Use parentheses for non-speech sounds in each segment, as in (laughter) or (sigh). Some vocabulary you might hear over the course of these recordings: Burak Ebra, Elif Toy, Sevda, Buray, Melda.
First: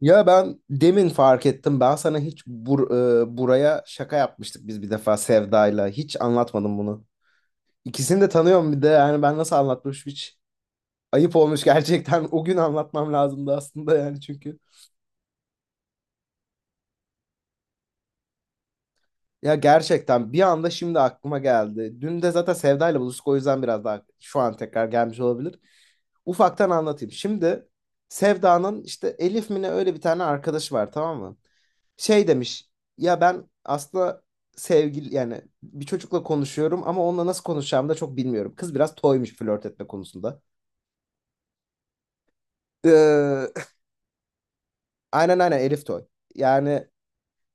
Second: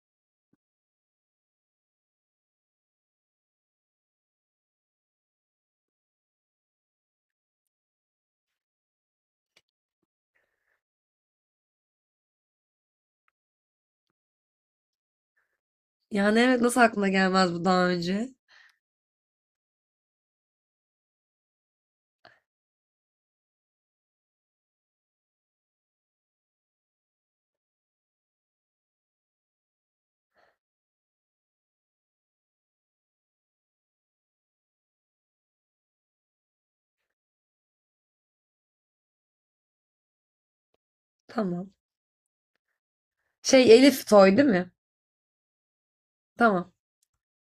Ya ben demin fark ettim. Ben sana hiç buraya şaka yapmıştık biz bir defa Sevda'yla. Hiç anlatmadım bunu. İkisini de tanıyorum bir de. Yani ben nasıl anlatmış hiç ayıp olmuş gerçekten. O gün anlatmam lazımdı aslında yani çünkü. Yani evet, nasıl aklına gelmez bu daha önce? Ya gerçekten bir anda şimdi aklıma geldi. Dün de zaten Sevda'yla buluştuk o yüzden biraz daha şu an tekrar gelmiş olabilir. Ufaktan anlatayım. Şimdi Sevda'nın işte Elif mi ne öyle bir tane arkadaşı var, tamam mı? Şey demiş, ya ben aslında sevgili yani bir çocukla konuşuyorum ama onunla nasıl konuşacağımı da çok bilmiyorum. Kız biraz toymuş flört etme konusunda. Tamam. Ee, (laughs) Şey, Elif Toy değil mi? aynen aynen Elif Toy. Tamam. Yani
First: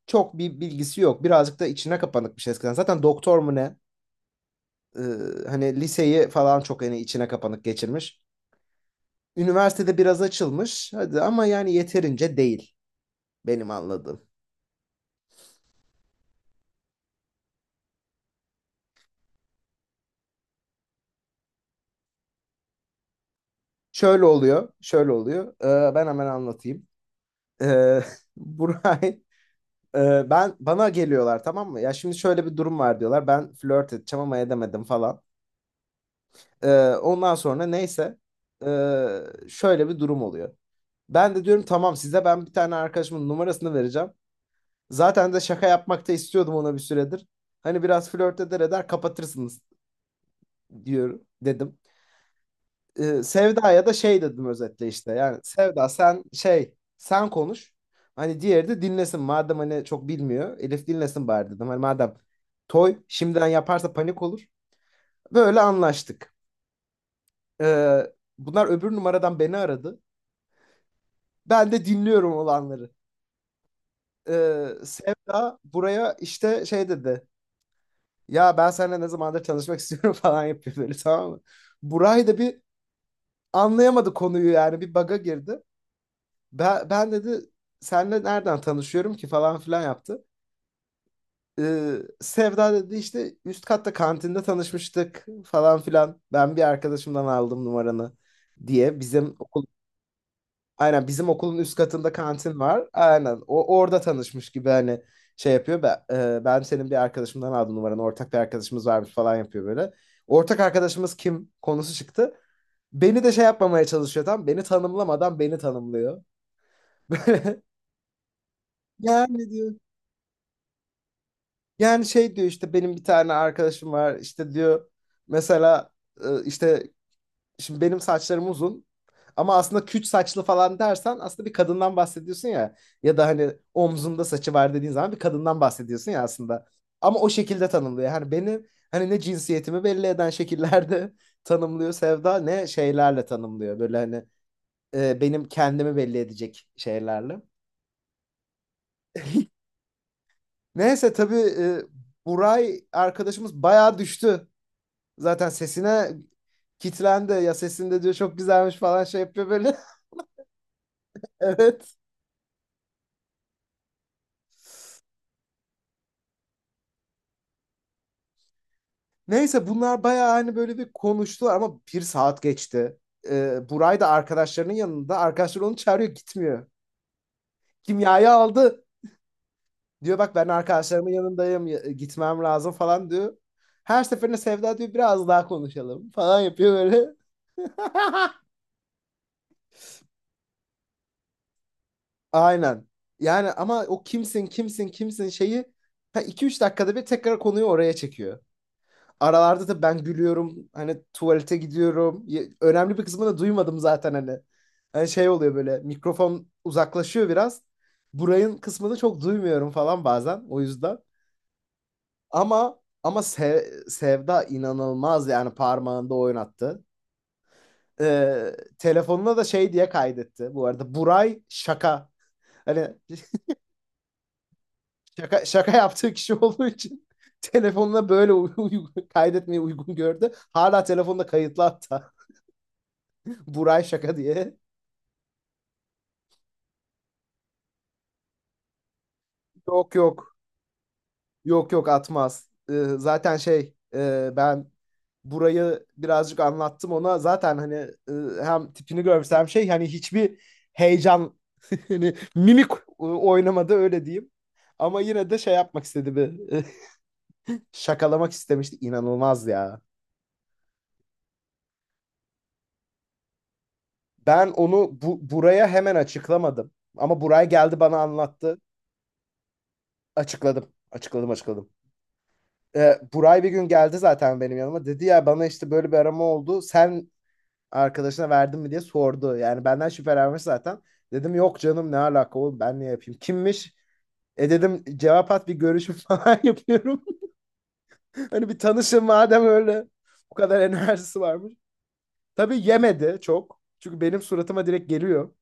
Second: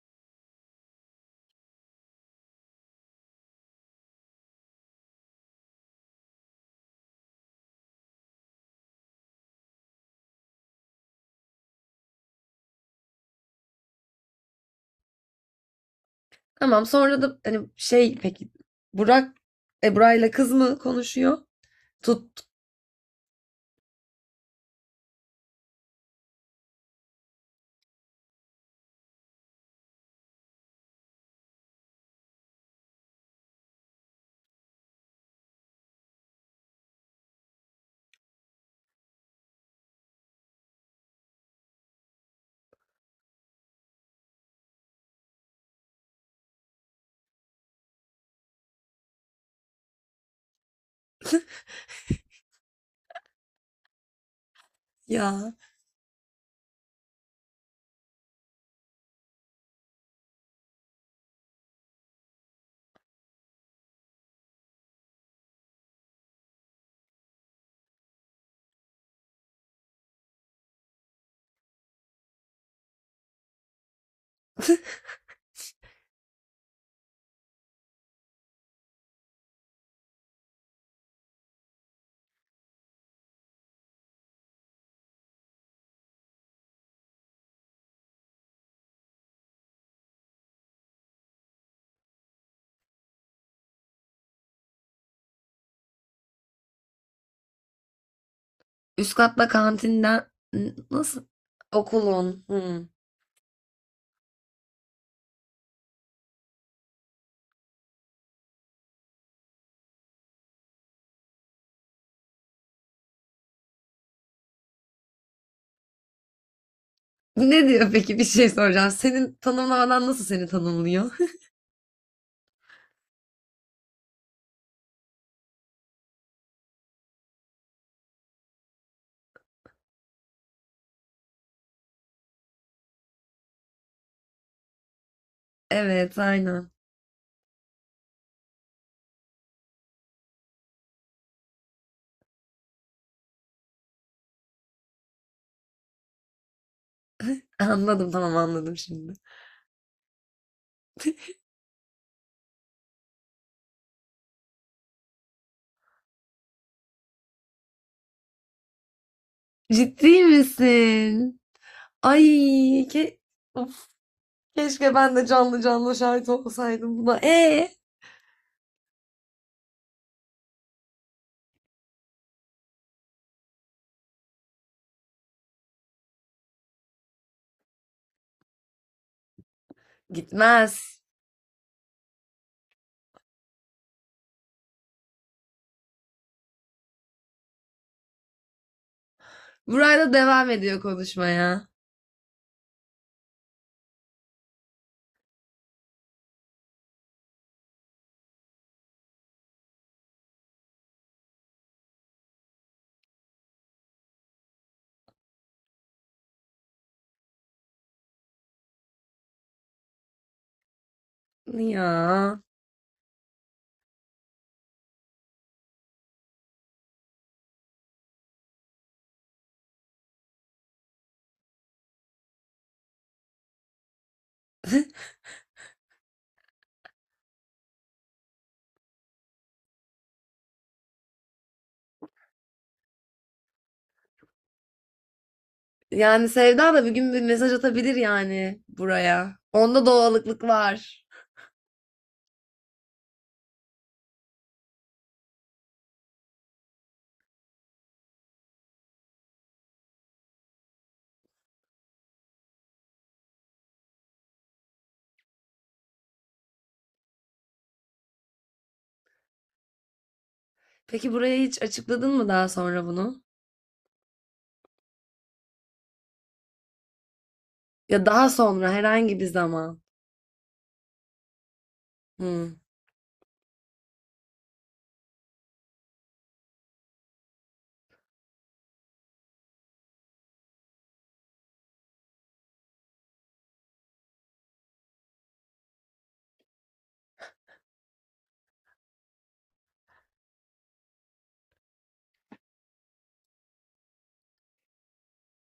çok bir bilgisi yok. Birazcık da içine kapanıkmış eskiden. Zaten doktor mu ne? Ee, Hani liseyi falan çok hani içine kapanık geçirmiş. Üniversitede biraz açılmış. Hadi ama yani yeterince değil benim anladığım. Tamam, sonra da hani şey, peki Burak Ebra'yla kız mı konuşuyor? Tut Şöyle oluyor, şöyle oluyor. Ben hemen anlatayım. Ee, (laughs) Buray ben bana geliyorlar, tamam mı? Ya şimdi şöyle bir durum var diyorlar. Ben flört edeceğim ama edemedim falan. Ondan sonra neyse ee, şöyle bir durum oluyor. Ben de diyorum tamam size ben bir tane arkadaşımın numarasını vereceğim. Zaten de şaka yapmakta istiyordum ona bir süredir. Hani biraz flört eder eder kapatırsınız diyorum dedim. E, Sevda'ya da şey dedim özetle işte. Yani ya. Sevda sen şey sen konuş. Hani diğeri de dinlesin. Madem hani çok bilmiyor. Elif dinlesin bari dedim. Hani madem Toy şimdiden yaparsa panik olur. Böyle anlaştık. Ee, Bunlar öbür numaradan beni aradı. Ben de dinliyorum olanları. Sevda buraya işte şey dedi. Ya ben seninle ne zamandır tanışmak istiyorum (laughs) falan yapıyor böyle, tamam mı? Buray da bir anlayamadı konuyu, yani bir baga girdi. Ben dedi senle nereden tanışıyorum ki falan filan yaptı. Ee, Sevda dedi işte üst katta kantinde tanışmıştık falan filan. Ben bir arkadaşımdan aldım numaranı diye Üst bizim katta okul. kantinden N- Aynen nasıl bizim okulun üst katında okulun? kantin var. Hmm. Aynen o orada tanışmış gibi hani şey yapıyor. Ben senin bir arkadaşımdan aldım numaranı, ortak bir arkadaşımız varmış falan yapıyor böyle. Ortak arkadaşımız kim konusu çıktı. Beni de şey yapmamaya çalışıyor, tam beni tanımlamadan beni tanımlıyor. (laughs) Böyle Ne diyor peki, bir şey soracağım. Senin yani diyor. tanımlamadan nasıl seni tanımlıyor? (laughs) Yani şey diyor işte benim bir tane arkadaşım var işte diyor mesela işte şimdi benim saçlarım uzun ama aslında küt saçlı falan dersen aslında bir kadından bahsediyorsun ya, ya da hani omzunda saçı var dediğin zaman bir kadından bahsediyorsun Evet, ya aslında. aynen. Ama o şekilde tanımlıyor. Hani benim hani ne cinsiyetimi belli eden şekillerde (laughs) tanımlıyor Sevda ne şeylerle tanımlıyor. Böyle hani benim kendimi belli edecek şeylerle. Anladım, tamam, anladım şimdi. (laughs) Neyse tabii Buray arkadaşımız bayağı düştü. Zaten sesine kitlendi ya, sesinde diyor çok güzelmiş falan şey yapıyor böyle. (laughs) Ciddi misin? Evet. Ay ke of, keşke ben de canlı canlı şahit olsaydım buna. E Neyse bunlar bayağı hani böyle bir konuştular ama, bir saat geçti. Buray da arkadaşlarının yanında. Arkadaşlar onu çağırıyor gitmiyor. Kimyayı aldı. Diyor bak ben gitmez. arkadaşlarımın yanındayım, ya- gitmem lazım falan diyor. Her seferinde Sevda diyor biraz daha konuşalım falan yapıyor böyle. (laughs) Burayla devam ediyor konuşmaya. Aynen. Yani ama o kimsin kimsin kimsin şeyi ha, iki üç dakikada bir tekrar konuyu oraya çekiyor. Aralarda da ben gülüyorum. Hani tuvalete gidiyorum. Ye- Önemli bir kısmını da duymadım zaten hani. Hani şey oluyor böyle, mikrofon uzaklaşıyor biraz. Burayın kısmını çok duymuyorum falan bazen o yüzden. Ya. Ama Se- Sevda inanılmaz yani, parmağında oynattı. Telefonuna da şey diye kaydetti. Bu arada Buray şaka. Hani (laughs) şaka yaptığı kişi olduğu için (laughs) telefonuna böyle uy- uy- kaydetmeyi uygun gördü. Hala telefonda kayıtlı hatta. Buray şaka diye. Yani Sevda da bir gün bir mesaj atabilir yani buraya. Onda Yok yok. doğallıklık var. Yok yok atmaz. Zaten şey ben burayı birazcık anlattım ona. Zaten hani hem tipini görsem şey hani hiçbir heyecan (laughs) hani mimik oynamadı öyle diyeyim. Ama yine de şey yapmak istedi bir (laughs) şakalamak istemişti. İnanılmaz ya. Peki buraya hiç açıkladın mı daha sonra bunu? Ben onu buraya hemen açıklamadım. Ama buraya geldi bana Ya daha anlattı. sonra herhangi bir zaman. Açıkladım. Açıkladım. Hmm. E, Buray bir gün geldi zaten benim yanıma. Dedi ya bana işte böyle bir arama oldu. Sen arkadaşına verdin mi diye sordu. Yani benden şüphelenmiş zaten. Dedim yok canım, ne alaka oğlum, ben niye yapayım? Kimmiş? E dedim cevap at bir görüşüm (laughs) falan yapıyorum. (laughs) Hani bir tanışın madem öyle. Bu kadar enerjisi varmış. Tabii yemedi çok. Çünkü benim suratıma direkt geliyor.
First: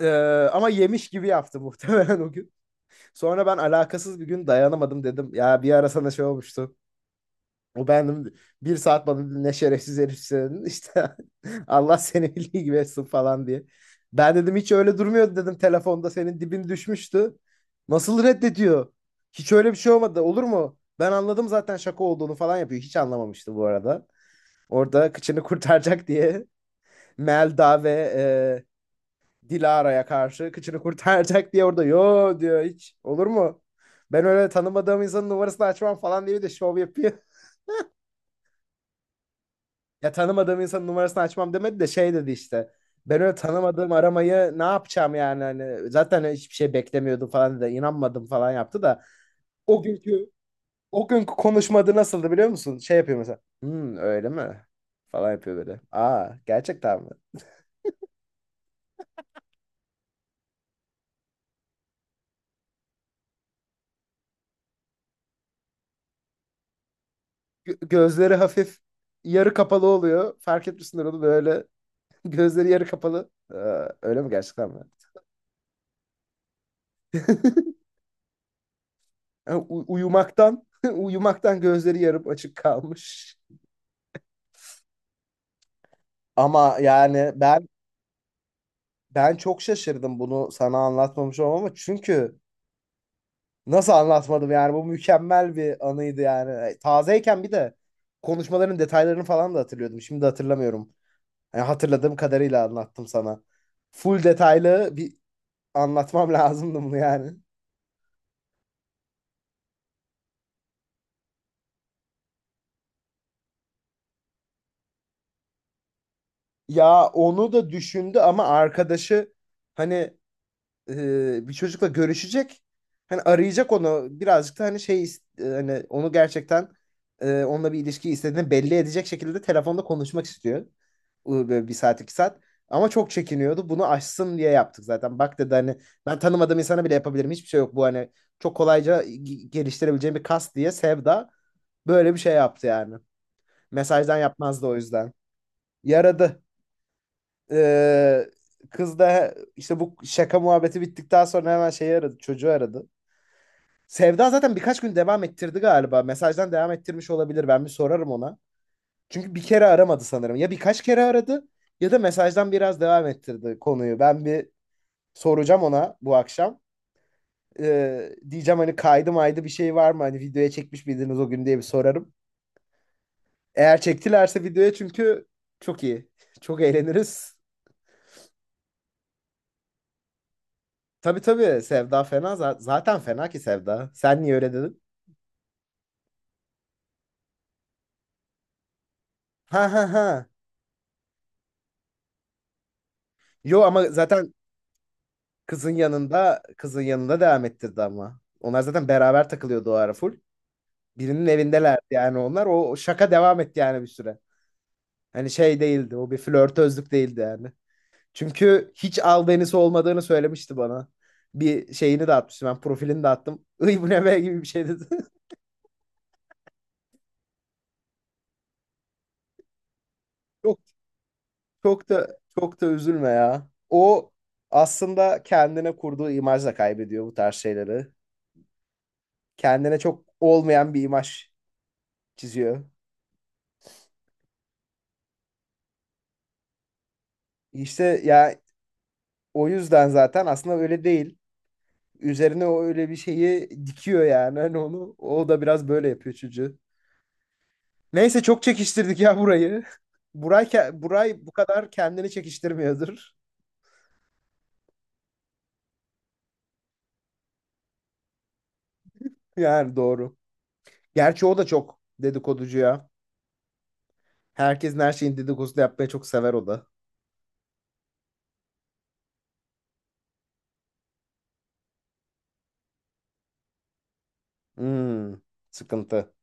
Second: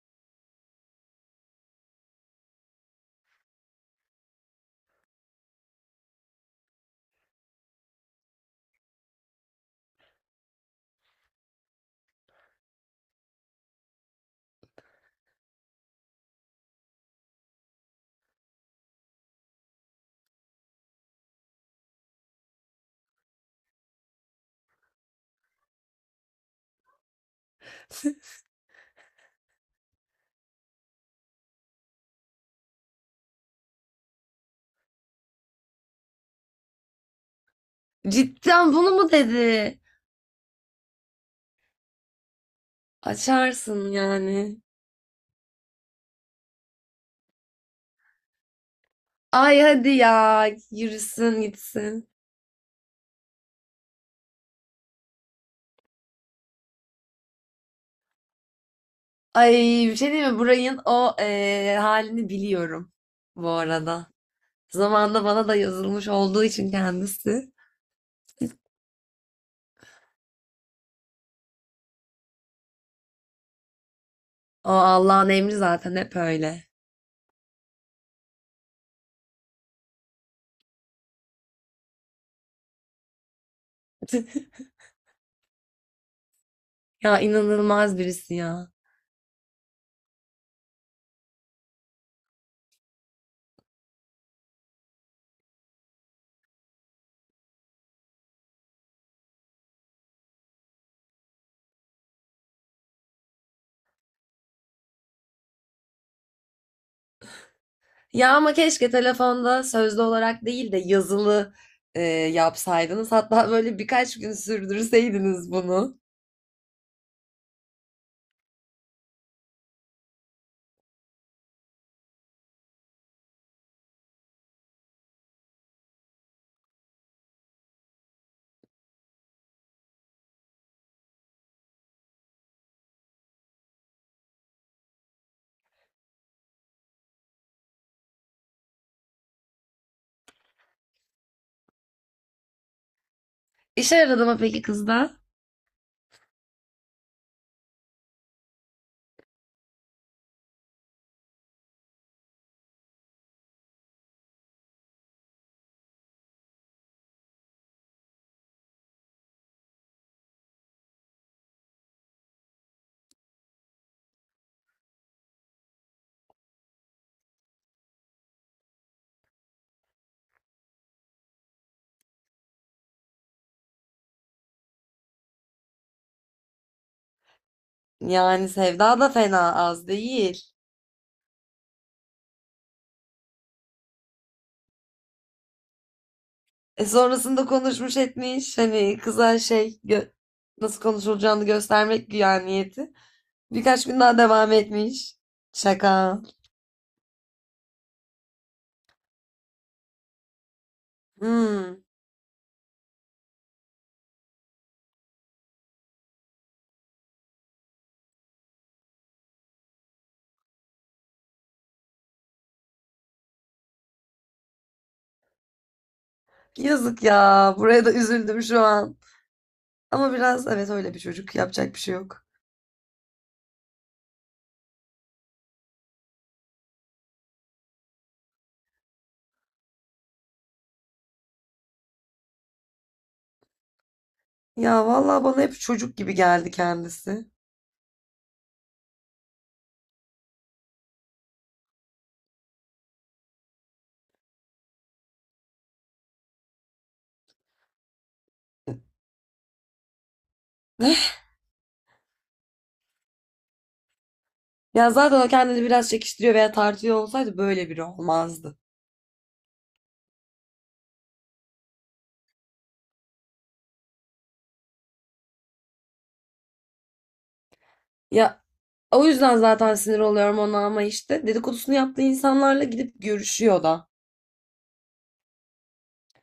Ee, Ama yemiş gibi yaptı (laughs) muhtemelen o gün. Sonra ben alakasız bir gün dayanamadım dedim. Ya bir ara sana şey olmuştu. O ben bir saat bana ne şerefsiz herifsin işte (laughs) Allah seni bildiği gibi etsin falan diye. Ben dedim hiç öyle durmuyordu dedim, telefonda senin dibin düşmüştü. Nasıl reddediyor? Hiç öyle bir şey olmadı olur mu? Ben anladım zaten şaka olduğunu falan yapıyor. Hiç anlamamıştı bu arada. Orada kıçını kurtaracak diye (laughs) Melda ve (laughs) Dilara'ya karşı kıçını kurtaracak diye orada yo diyor, hiç olur mu? Ben öyle tanımadığım insanın numarasını açmam falan diye bir de şov yapıyor. Cidden bunu mu dedi? Ya tanımadığım insanın numarasını açmam demedi de şey dedi işte. Ben öyle Açarsın tanımadığım aramayı yani. ne yapacağım yani, hani zaten hiçbir şey beklemiyordum falan dedi. İnanmadım falan yaptı da. Ay O hadi günkü ya, o günkü yürüsün konuşmadı gitsin. nasıldı biliyor musun? Şey yapıyor mesela. Hmm, öyle mi? Falan yapıyor böyle. Aa gerçekten mi? Ay, bir şey diyeyim mi? Burayın o halini biliyorum bu arada. Zamanında bana da yazılmış olduğu için kendisi. Gö- gözleri hafif yarı kapalı oluyor. Fark etmişsindir onu böyle. (laughs) Gözleri yarı kapalı. Aa, öyle mi gerçekten O mi? Allah'ın emri zaten, hep öyle. (laughs) Yani u- (laughs) uyumaktan gözleri yarım açık kalmış. (laughs) Ama Ya yani ben. inanılmaz birisi ya. Ben çok şaşırdım bunu sana anlatmamış olmama. Çünkü nasıl anlatmadım yani, bu mükemmel bir anıydı yani. E, tazeyken bir de konuşmaların detaylarını falan da hatırlıyordum. Şimdi hatırlamıyorum. Yani hatırladığım kadarıyla anlattım sana. Full detaylı bir anlatmam (laughs) lazımdı bunu yani. Ya ama keşke telefonda sözlü olarak değil de yazılı yapsaydınız. Hatta böyle birkaç gün sürdürseydiniz bunu. Ya onu da düşündü ama arkadaşı hani bir çocukla görüşecek. Hani arayacak onu birazcık da hani şey hani onu gerçekten onunla bir ilişki istediğini belli edecek şekilde telefonda konuşmak istiyor. Bu Böyle bir saat iki saat. Ama çok çekiniyordu. Bunu aşsın diye yaptık zaten. Bak dedi hani ben tanımadığım insana bile yapabilirim. Hiçbir şey yok bu, hani çok kolayca g- geliştirebileceğim bir kas diye Sevda böyle bir şey yaptı yani. İşe Mesajdan yaradı mı peki yapmazdı o kızda? yüzden. Yaradı. Ee, Kız da işte bu şaka muhabbeti bittikten sonra hemen şeyi aradı, çocuğu aradı. Sevda zaten birkaç gün devam ettirdi galiba. Mesajdan devam ettirmiş olabilir. Ben bir sorarım ona. Çünkü bir kere aramadı sanırım. Ya birkaç kere aradı ya da mesajdan biraz devam ettirdi konuyu. Ben bir soracağım ona bu akşam. Diyeceğim hani kaydı maydı bir şey var mı? Hani videoya çekmiş miydiniz o gün diye bir sorarım. Eğer çektilerse videoya çünkü çok iyi. Çok eğleniriz. Yani Sevda da fena az değil. Tabii tabii Sevda fena za- zaten fena ki Sevda. Sen niye öyle dedin? E sonrasında konuşmuş etmiş hani kıza Ha şey ha gö- ha. nasıl konuşulacağını göstermek güya niyeti. Yo Birkaç ama gün daha zaten devam etmiş. kızın Şaka. yanında kızın yanında devam ettirdi ama. Onlar zaten beraber takılıyordu o ara full. Birinin evindelerdi Hmm. yani onlar. O şaka devam etti yani bir süre. Hani şey değildi o, bir flörtözlük değildi yani. Çünkü hiç albenisi olmadığını söylemişti bana. Bir şeyini de atmıştım, ben profilini de attım. (laughs) Iy bu ne be gibi bir şey dedi. Yazık ya. Buraya da üzüldüm şu an. Ama biraz evet, (laughs) öyle bir çocuk. Yapacak bir Çok şey da yok. çok da üzülme ya. O aslında kendine kurduğu imajla kaybediyor bu tarz şeyleri. Kendine çok olmayan bir imaj çiziyor. Ya vallahi bana hep çocuk gibi geldi kendisi. İşte ya o yüzden zaten aslında öyle değil. Üzerine o öyle bir şeyi dikiyor yani hani onu. O da biraz böyle yapıyor çocuğu. Neyse çok çekiştirdik ya burayı. Buray, ke- Buray bu kadar kendini çekiştirmiyordur. Ya zaten o kendini biraz çekiştiriyor veya tartıyor olsaydı böyle biri olmazdı. (laughs) Yani doğru. Gerçi o da çok dedikoducu ya. Herkesin her şeyin dedikodusunu yapmayı çok sever o da. Ya o yüzden zaten sinir oluyorum ona, ama işte dedikodusunu yaptığı insanlarla gidip görüşüyor da. Hmm, sıkıntı.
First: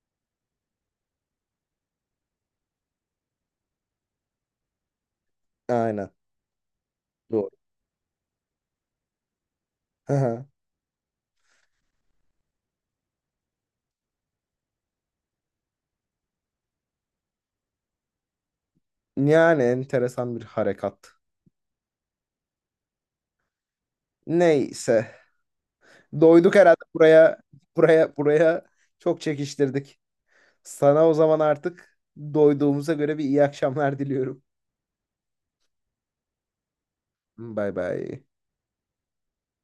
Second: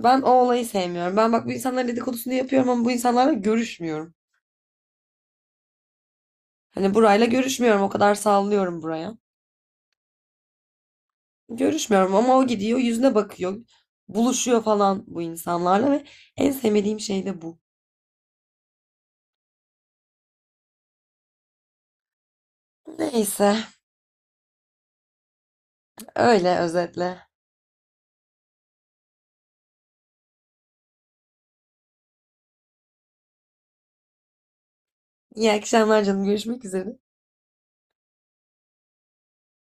Ben o olayı sevmiyorum. Ben bak, bu insanların dedikodusunu yapıyorum ama bu insanlarla görüşmüyorum. Aynen. Hani burayla Doğru. görüşmüyorum. O kadar sallıyorum buraya. Hı hı. Görüşmüyorum ama o gidiyor yüzüne bakıyor. Buluşuyor falan bu insanlarla ve en sevmediğim şey de bu. Yani enteresan bir harekat. Neyse, Neyse. Doyduk öyle herhalde özetle. buraya. Buraya çok çekiştirdik. Sana o zaman artık doyduğumuza göre bir iyi akşamlar diliyorum. İyi akşamlar canım. Görüşmek üzere. Bay bay.